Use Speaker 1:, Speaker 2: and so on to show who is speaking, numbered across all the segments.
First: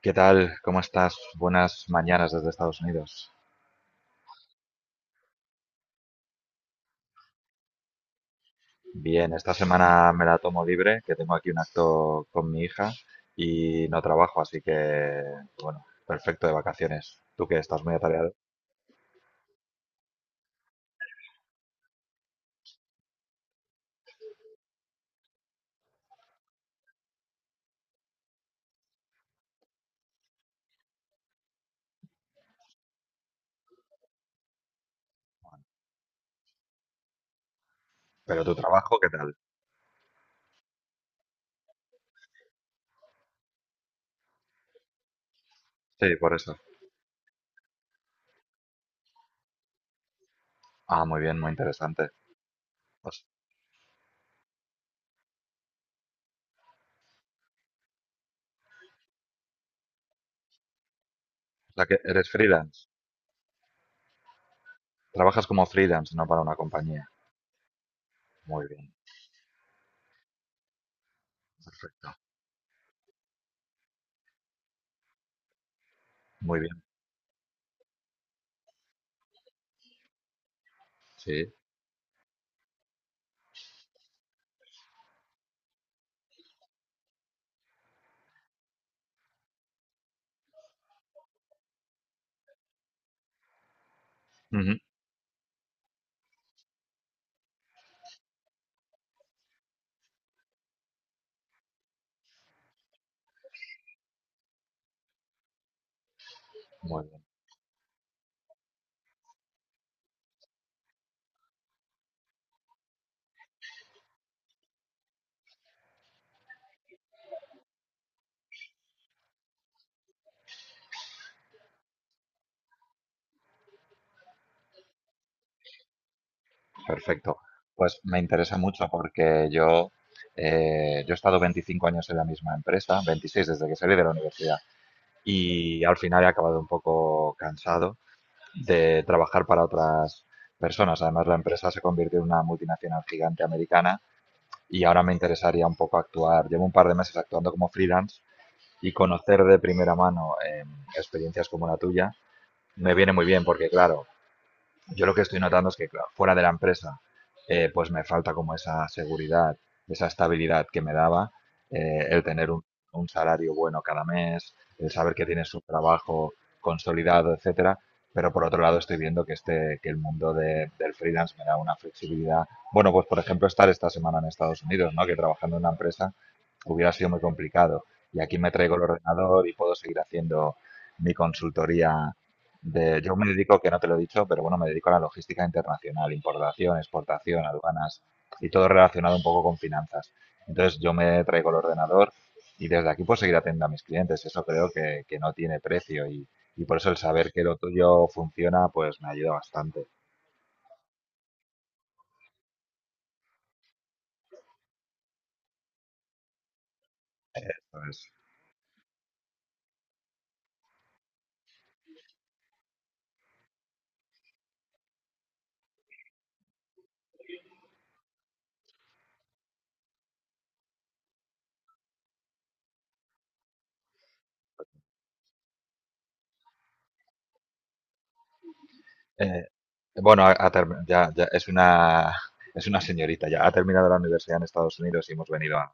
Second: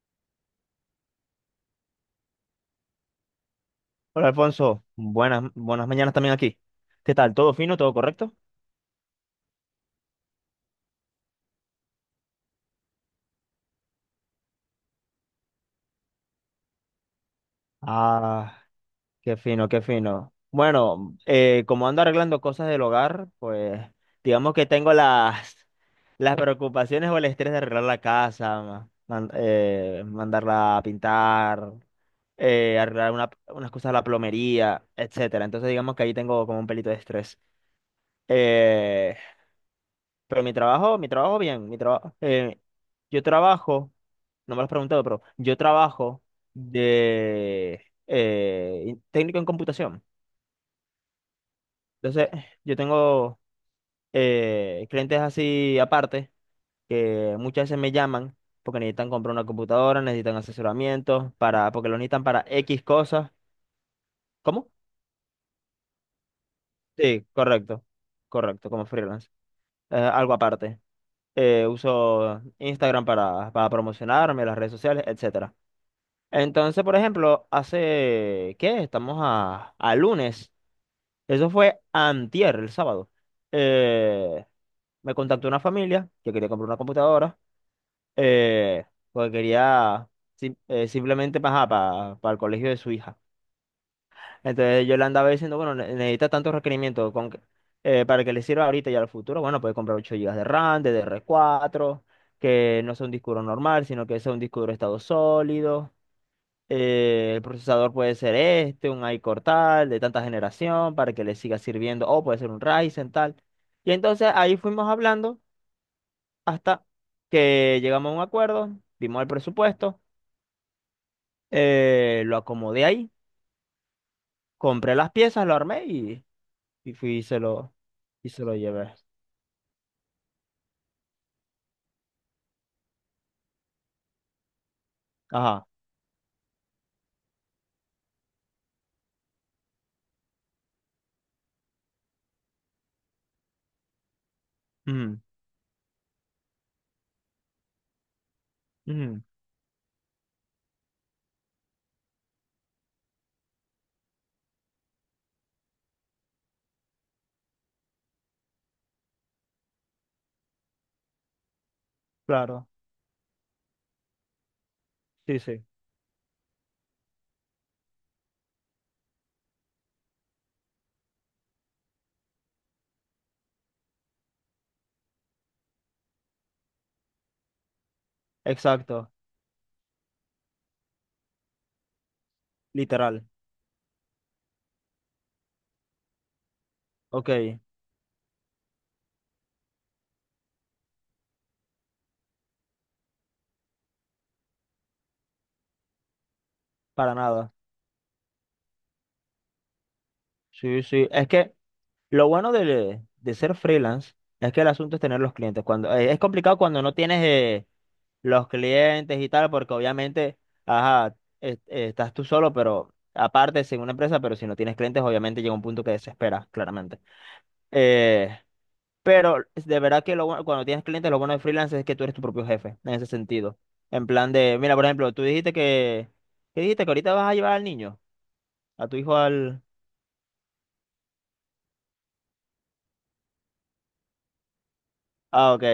Speaker 1: ¿Qué tal? ¿Cómo estás? Buenas mañanas desde Estados Unidos.
Speaker 2: Hola Alfonso, buenas mañanas también aquí. ¿Qué tal? ¿Todo fino? ¿Todo correcto?
Speaker 1: Bien, esta semana me la tomo libre, que tengo aquí un acto con mi hija y no trabajo, así que, bueno, perfecto de vacaciones. Tú que estás muy atareado.
Speaker 2: Ah, qué fino, qué fino. Bueno, como ando arreglando cosas del hogar, pues digamos que tengo las, las preocupaciones o el estrés de arreglar la casa, mandarla a pintar, arreglar unas cosas de la plomería, etcétera. Entonces digamos que ahí tengo como un pelito de estrés.
Speaker 1: Pero tu trabajo, ¿qué
Speaker 2: Eh,
Speaker 1: tal?
Speaker 2: Pero mi trabajo bien, mi trabajo, yo trabajo, no me lo has preguntado, pero yo
Speaker 1: Sí,
Speaker 2: trabajo
Speaker 1: por eso.
Speaker 2: de técnico en computación.
Speaker 1: Ah, muy bien, muy interesante.
Speaker 2: Entonces, yo
Speaker 1: O s-
Speaker 2: tengo clientes así aparte que muchas veces me llaman porque necesitan comprar una computadora, necesitan asesoramiento
Speaker 1: o sea
Speaker 2: porque lo
Speaker 1: que
Speaker 2: necesitan
Speaker 1: eres
Speaker 2: para
Speaker 1: freelance.
Speaker 2: X cosas. ¿Cómo?
Speaker 1: Trabajas como freelance, no para una compañía.
Speaker 2: Sí, correcto,
Speaker 1: Muy
Speaker 2: correcto, como
Speaker 1: bien,
Speaker 2: freelance. Algo aparte.
Speaker 1: perfecto.
Speaker 2: Uso Instagram para promocionarme, las redes sociales, etcétera.
Speaker 1: Muy bien,
Speaker 2: Entonces, por ejemplo, hace, ¿qué? Estamos a, lunes. Eso
Speaker 1: sí.
Speaker 2: fue antier, el sábado. Eh, Me contactó una familia que quería comprar una computadora, eh, porque quería simplemente para el colegio de su hija.
Speaker 1: Ujú.
Speaker 2: Entonces yo le andaba diciendo, bueno, necesita tantos requerimientos para que le sirva ahorita y al futuro. Bueno, puede comprar 8 gigas de RAM, DDR4, que no sea un disco duro normal, sino que sea un disco duro de estado sólido.
Speaker 1: Muy bien.
Speaker 2: El procesador puede ser este, un iCore tal, de tanta generación, para que le siga sirviendo, o puede ser un Ryzen tal. Y entonces ahí fuimos hablando hasta que llegamos a un acuerdo, vimos el presupuesto, lo acomodé ahí, compré las piezas, lo armé y fui
Speaker 1: Perfecto. Pues me
Speaker 2: y se lo
Speaker 1: interesa mucho
Speaker 2: llevé.
Speaker 1: porque yo, yo he estado 25 años en la misma empresa, 26 desde que salí de la universidad,
Speaker 2: Ajá.
Speaker 1: y al final he acabado un poco cansado de trabajar para otras personas. Además, la empresa se convirtió en una multinacional gigante americana y ahora me
Speaker 2: Ujú,
Speaker 1: interesaría un poco actuar. Llevo un par de meses actuando como freelance y
Speaker 2: ujú,
Speaker 1: conocer de primera mano experiencias como la tuya me viene muy bien porque, claro, yo lo que estoy notando es que claro, fuera de la empresa, pues me falta como esa seguridad, esa estabilidad que me daba el tener
Speaker 2: claro.
Speaker 1: un salario bueno cada mes, el saber que
Speaker 2: Sí,
Speaker 1: tienes un
Speaker 2: sí.
Speaker 1: trabajo consolidado, etcétera. Pero por otro lado estoy viendo que este, que el mundo del freelance me da una flexibilidad. Bueno, pues por ejemplo estar esta semana en Estados Unidos, ¿no? Que trabajando en una empresa hubiera sido muy complicado. Y aquí me traigo el
Speaker 2: Exacto.
Speaker 1: ordenador y puedo seguir haciendo mi consultoría yo
Speaker 2: Literal.
Speaker 1: me dedico, que no te lo he dicho, pero bueno, me dedico a la logística internacional, importación, exportación,
Speaker 2: Ok.
Speaker 1: aduanas y todo relacionado un poco con finanzas. Entonces yo me traigo el ordenador y desde aquí puedo seguir atendiendo a mis clientes. Eso creo que no tiene precio y por eso el
Speaker 2: Para
Speaker 1: saber que
Speaker 2: nada.
Speaker 1: lo tuyo funciona, pues me ayuda bastante.
Speaker 2: Sí, sí. Es que lo bueno de ser freelance es que el asunto es tener los clientes. Es complicado cuando no tienes
Speaker 1: Entonces,
Speaker 2: los clientes y tal, porque obviamente, ajá, estás tú solo, pero aparte, sin una empresa, pero si no tienes clientes, obviamente llega un punto que desesperas, claramente. Eh, pero es de verdad que cuando tienes clientes, lo bueno de freelance es que tú eres tu propio jefe, en ese sentido. En plan de, mira, por ejemplo, tú dijiste que, ¿qué dijiste? Que ahorita vas a llevar al niño, a tu hijo
Speaker 1: eh,
Speaker 2: al.
Speaker 1: bueno, ya es una, es una señorita, ya ha terminado la universidad en Estados Unidos y hemos
Speaker 2: Ah,
Speaker 1: venido
Speaker 2: ok.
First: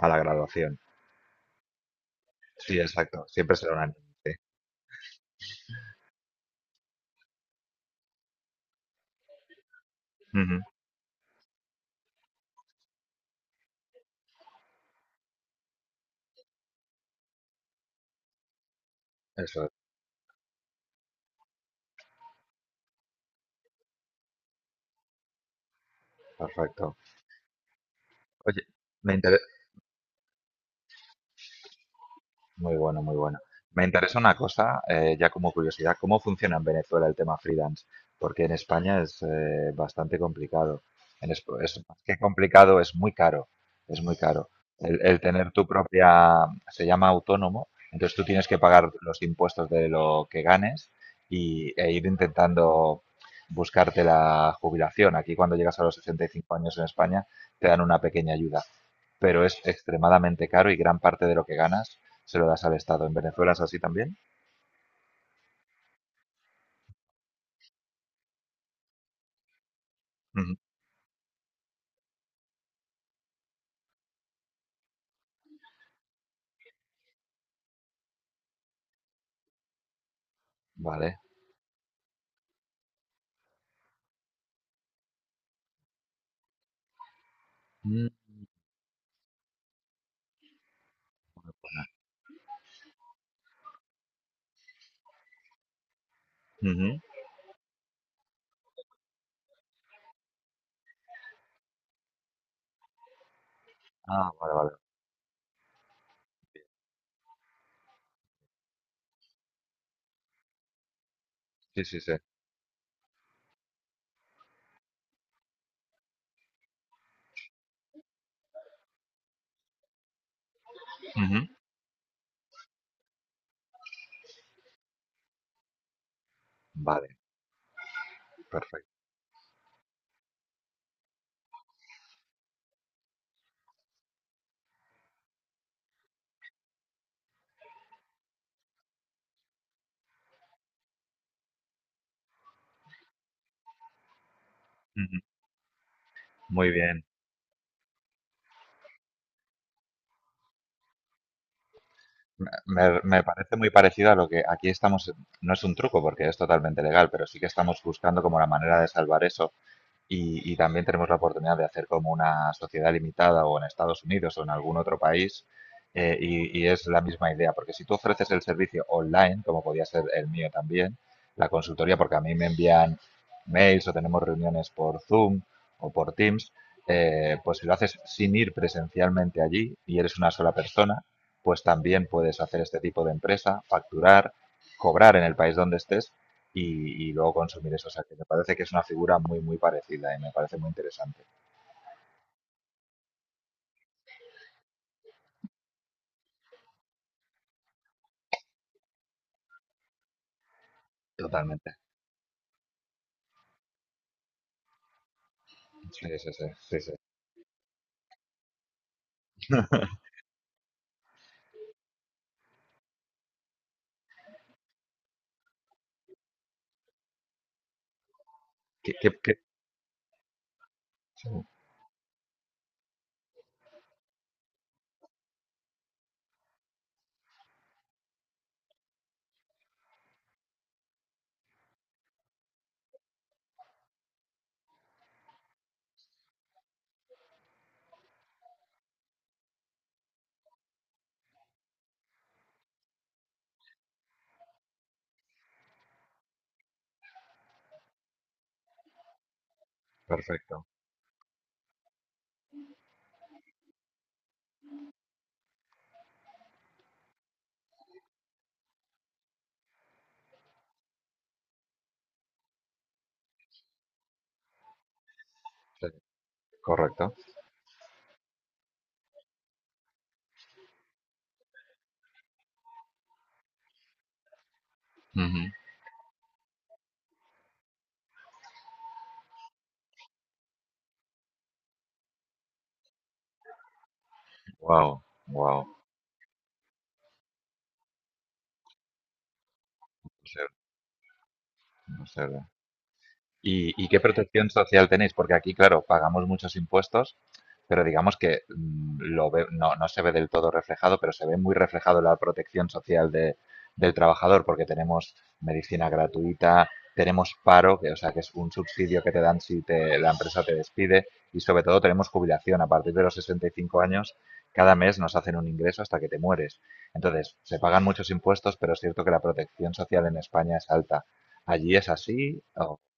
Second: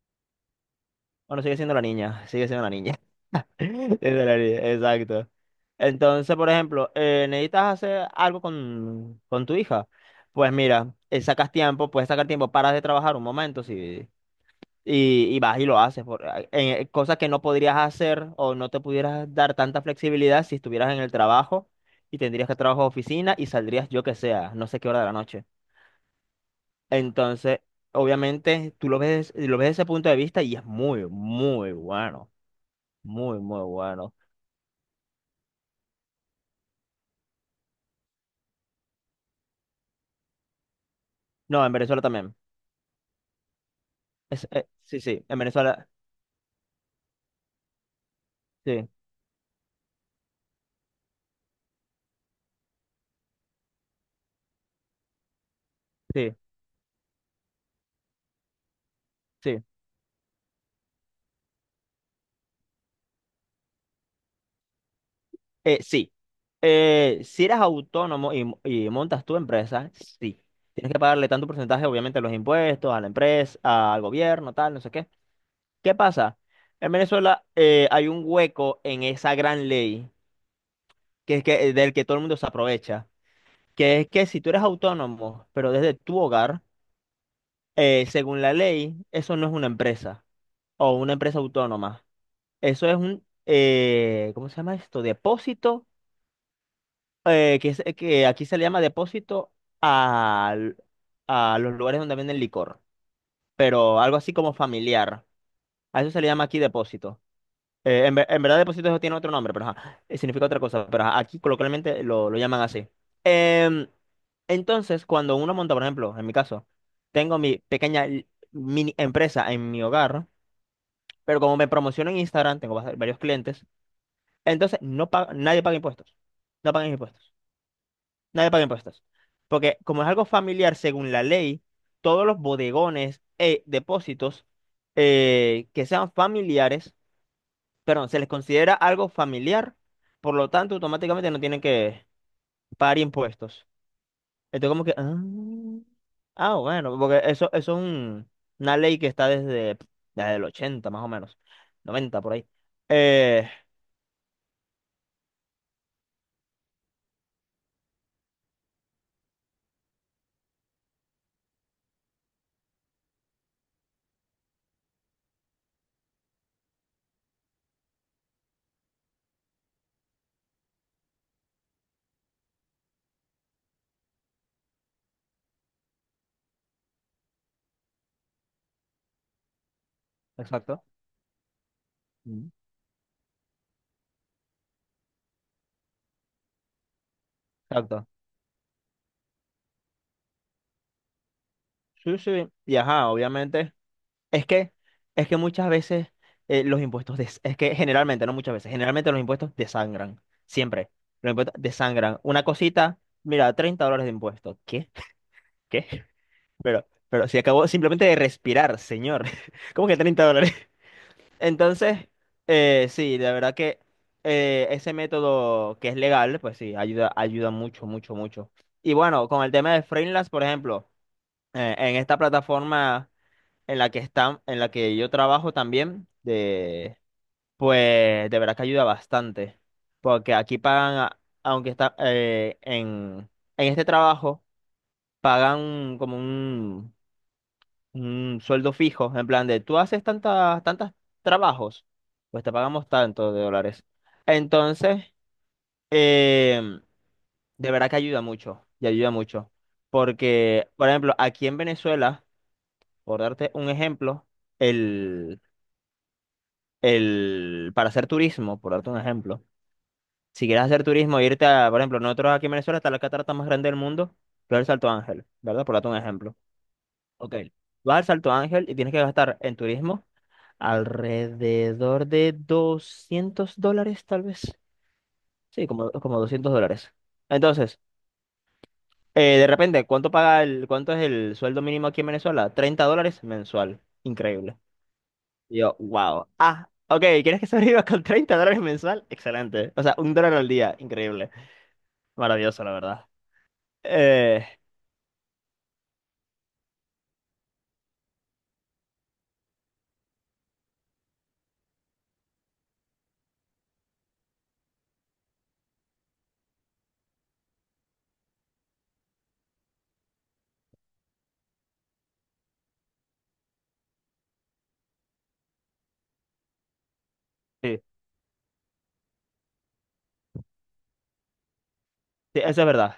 Speaker 1: a la graduación.
Speaker 2: Bueno, sigue siendo la niña, sigue siendo la
Speaker 1: Sí,
Speaker 2: niña.
Speaker 1: exacto, siempre será una
Speaker 2: Es
Speaker 1: niña,
Speaker 2: de
Speaker 1: sí.
Speaker 2: la herida. Exacto. Entonces, por ejemplo, necesitas hacer algo con tu hija. Pues
Speaker 1: Ujú.
Speaker 2: mira, sacas tiempo, puedes sacar tiempo, paras de trabajar un momento si, y vas y lo haces. Cosas que no podrías hacer o no te pudieras dar
Speaker 1: Eso es.
Speaker 2: tanta flexibilidad si estuvieras en el trabajo y tendrías que trabajar a oficina y saldrías yo que sea, no sé qué hora de la noche.
Speaker 1: Perfecto.
Speaker 2: Entonces,
Speaker 1: Oye,
Speaker 2: obviamente, tú
Speaker 1: me inter-
Speaker 2: lo ves desde ese punto de vista y es muy, muy bueno.
Speaker 1: muy bueno, muy bueno.
Speaker 2: Muy, muy
Speaker 1: Me
Speaker 2: bueno.
Speaker 1: interesa una cosa, ya como curiosidad, ¿cómo funciona en Venezuela el tema freelance? Porque en España es bastante complicado. En
Speaker 2: No, en
Speaker 1: es más
Speaker 2: Venezuela
Speaker 1: que
Speaker 2: también.
Speaker 1: complicado, es muy caro. Es muy caro.
Speaker 2: Sí,
Speaker 1: El
Speaker 2: sí, en
Speaker 1: tener tu
Speaker 2: Venezuela,
Speaker 1: propia, se llama autónomo, entonces tú tienes que
Speaker 2: sí,
Speaker 1: pagar los impuestos de lo que ganes y, e ir intentando buscarte la jubilación. Aquí cuando llegas a los
Speaker 2: sí,
Speaker 1: 65 años en España te dan una pequeña ayuda. Pero es
Speaker 2: sí.
Speaker 1: extremadamente caro y gran parte de lo que ganas se lo das al Estado. ¿En Venezuela es así también?
Speaker 2: Sí. Si eres autónomo y montas tu empresa, sí.
Speaker 1: Ujú.
Speaker 2: Tienes que pagarle tanto porcentaje, obviamente, a los impuestos, a la empresa, al gobierno, tal, no sé qué. ¿Qué pasa? En Venezuela hay un hueco en esa gran ley,
Speaker 1: Vale.
Speaker 2: que es que, del que todo el mundo se aprovecha, que es que si tú eres autónomo, pero desde tu hogar,
Speaker 1: Mm,
Speaker 2: según la ley, eso no es una empresa o una empresa autónoma. Eso es un, ¿cómo se llama esto? Depósito,
Speaker 1: ujú.
Speaker 2: que aquí se le llama depósito al- a los lugares donde venden licor, pero algo
Speaker 1: Ah,
Speaker 2: así como
Speaker 1: vale, vale.
Speaker 2: familiar. A eso se le llama aquí depósito. En verdad depósito eso tiene otro nombre, pero ajá, significa otra cosa, pero ajá, aquí
Speaker 1: Sí, sí,
Speaker 2: coloquialmente
Speaker 1: sí.
Speaker 2: lo llaman así. Em, entonces, cuando uno monta, por ejemplo, en mi caso, tengo mi pequeña mini empresa en mi hogar, pero
Speaker 1: Ujú.
Speaker 2: como me promociono en Instagram, tengo varios clientes. Entonces, nadie paga impuestos. No pagan
Speaker 1: Vale,
Speaker 2: impuestos. Nadie paga
Speaker 1: perfecto.
Speaker 2: impuestos. Porque como es algo familiar, según la ley, todos los bodegones e depósitos que sean familiares, perdón, se les considera algo familiar, por lo tanto, automáticamente no tienen que pagar impuestos. Entonces, como que,
Speaker 1: Ujú. Muy
Speaker 2: bueno,
Speaker 1: bien.
Speaker 2: porque eso es una ley que está desde, el 80 más o menos, 90 por ahí.
Speaker 1: Me
Speaker 2: Eh,
Speaker 1: parece muy parecido a lo que aquí estamos, no es un truco porque es totalmente legal, pero sí que estamos buscando como la manera de salvar eso. Y también tenemos la oportunidad de hacer como una sociedad limitada o en Estados Unidos o en algún otro país. Y es la misma idea, porque si tú ofreces el servicio online, como podía ser el mío también, la consultoría, porque a mí me envían mails o tenemos reuniones por Zoom o por Teams, pues si lo haces sin ir presencialmente allí y eres una sola
Speaker 2: Exacto.
Speaker 1: persona, pues también puedes
Speaker 2: Mm.
Speaker 1: hacer este tipo de empresa, facturar, cobrar en el país donde estés y luego consumir eso. O sea,
Speaker 2: Exacto.
Speaker 1: que me parece que es una figura muy, muy parecida y me parece muy interesante.
Speaker 2: Sí, sí, y ajá, obviamente. Es que, es que muchas veces los impuestos, es que generalmente, no muchas veces, generalmente los impuestos desangran, siempre. Los impuestos
Speaker 1: Totalmente.
Speaker 2: desangran. Una cosita, mira, $30 de impuestos. ¿Qué? ¿Qué?
Speaker 1: Sí, sí, sí. Sí,
Speaker 2: Pero,
Speaker 1: sí.
Speaker 2: pero si acabó simplemente de respirar, señor. ¿Cómo que $30? Entonces, sí, la verdad que ese método que es legal, pues sí, ayuda, ayuda mucho, mucho, mucho.
Speaker 1: ¿Qué-
Speaker 2: Y
Speaker 1: qué-
Speaker 2: bueno,
Speaker 1: qué?
Speaker 2: con el tema de freelance, por ejemplo,
Speaker 1: Sí,
Speaker 2: en esta plataforma en la que están, en la que yo trabajo también, pues de verdad que ayuda bastante, porque aquí pagan, aunque está en este trabajo, pagan como un sueldo fijo, en plan de tú haces tantas, tantas trabajos, pues te pagamos tanto de dólares. Entonces, em, de verdad que ayuda mucho, y ayuda mucho,
Speaker 1: perfecto.
Speaker 2: porque, por ejemplo, aquí en Venezuela, por darte un ejemplo, para hacer turismo, por darte un ejemplo, si quieres hacer turismo, irte a, por ejemplo, nosotros aquí en Venezuela está la catarata más grande del mundo, pero el Salto Ángel, ¿verdad? Por
Speaker 1: Sí,
Speaker 2: darte un ejemplo.
Speaker 1: correcto.
Speaker 2: Ok. Vas al Salto Ángel y tienes que gastar en turismo alrededor de $200, tal vez. Sí, como $200. Entonces, de repente, ¿cuánto paga cuánto es el sueldo mínimo aquí en Venezuela? $30 mensual. Increíble.
Speaker 1: Wow,
Speaker 2: Y
Speaker 1: wow.
Speaker 2: yo, wow. Ah, ok, ¿quieres que sobreviva con $30 mensual? Excelente. O sea, $1
Speaker 1: No,
Speaker 2: al día. Increíble.
Speaker 1: no.
Speaker 2: Maravilloso, la verdad.
Speaker 1: ¿Y, y qué
Speaker 2: Eh,
Speaker 1: protección social tenéis? Porque aquí, claro, pagamos muchos impuestos, pero digamos que no, no se ve del todo reflejado, pero se ve muy reflejado la protección social del trabajador, porque tenemos medicina gratuita, tenemos paro, que, o sea, que es un subsidio que te dan si la empresa te despide, y sobre todo tenemos jubilación. A partir de los 65 años, cada mes nos hacen un ingreso hasta que te mueres. Entonces, se
Speaker 2: sí,
Speaker 1: pagan muchos impuestos, pero es cierto que la protección social en España es alta. ¿Allí es así?
Speaker 2: sí, eso es verdad.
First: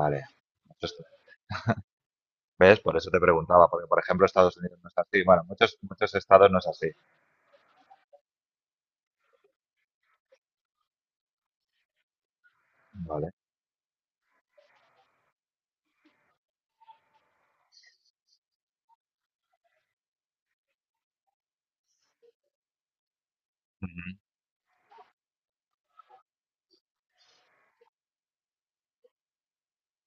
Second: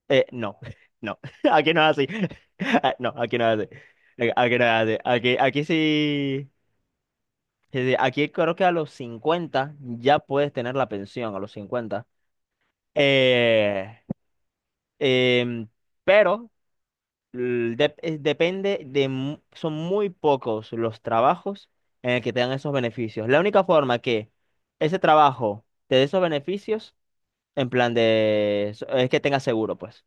Speaker 1: Vale.
Speaker 2: No,
Speaker 1: Muchos-
Speaker 2: no. Aquí no es así.
Speaker 1: ¿Ves?
Speaker 2: Ah,
Speaker 1: Por eso
Speaker 2: no,
Speaker 1: te
Speaker 2: aquí no
Speaker 1: preguntaba,
Speaker 2: es así.
Speaker 1: porque por ejemplo
Speaker 2: Aquí
Speaker 1: Estados
Speaker 2: aquí no es
Speaker 1: Unidos no es
Speaker 2: así.
Speaker 1: así.
Speaker 2: Aquí,
Speaker 1: Bueno,
Speaker 2: aquí
Speaker 1: muchos, muchos estados
Speaker 2: sí.
Speaker 1: no es así.
Speaker 2: Sí, sí, aquí creo que a los 50 ya puedes tener la pensión, a los 50.
Speaker 1: Vale.
Speaker 2: Eh, em, pero depende de, son muy pocos los trabajos en el que te dan esos beneficios. La única forma
Speaker 1: Ujú.
Speaker 2: que ese trabajo te dé esos beneficios, en plan de, es que tengas seguro, pues.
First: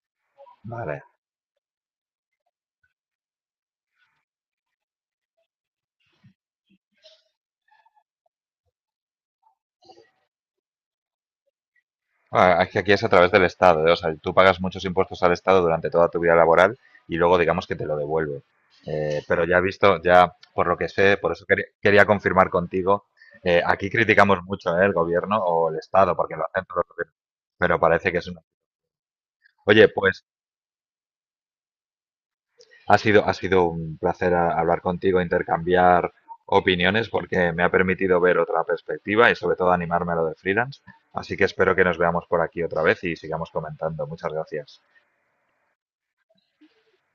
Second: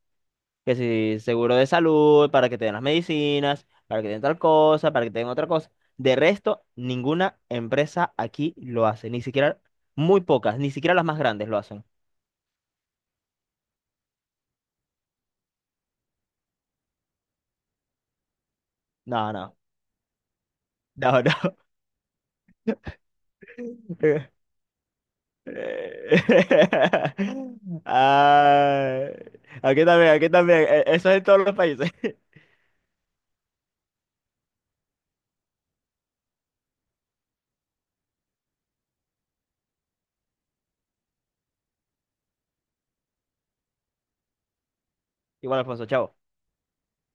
Speaker 2: Que
Speaker 1: Vale.
Speaker 2: si seguro de salud, para que te den las medicinas, para que te den tal cosa, para que te den otra cosa. De resto, ninguna empresa aquí lo hace, ni siquiera, muy pocas, ni siquiera las más grandes lo hacen.
Speaker 1: Ah, es que aquí es a través del estado, ¿eh? O sea, tú pagas muchos impuestos al estado durante toda tu vida laboral y luego digamos que te lo devuelve.
Speaker 2: No,
Speaker 1: Pero
Speaker 2: no,
Speaker 1: ya he visto, ya por lo que sé,
Speaker 2: no,
Speaker 1: por eso
Speaker 2: no.
Speaker 1: quería, quería confirmar contigo, aquí criticamos mucho, ¿eh? El gobierno o el estado, porque lo hacen todos los gobiernos, pero parece que es una...
Speaker 2: Ah, aquí
Speaker 1: Oye,
Speaker 2: también,
Speaker 1: pues...
Speaker 2: aquí también. Eso es en todos los países.
Speaker 1: Ha sido un placer hablar contigo, intercambiar opiniones, porque me ha permitido ver otra perspectiva y sobre todo animarme a lo de freelance. Así que espero que nos veamos por aquí otra vez y sigamos comentando. Muchas gracias.
Speaker 2: Igual, Alfonso, chao.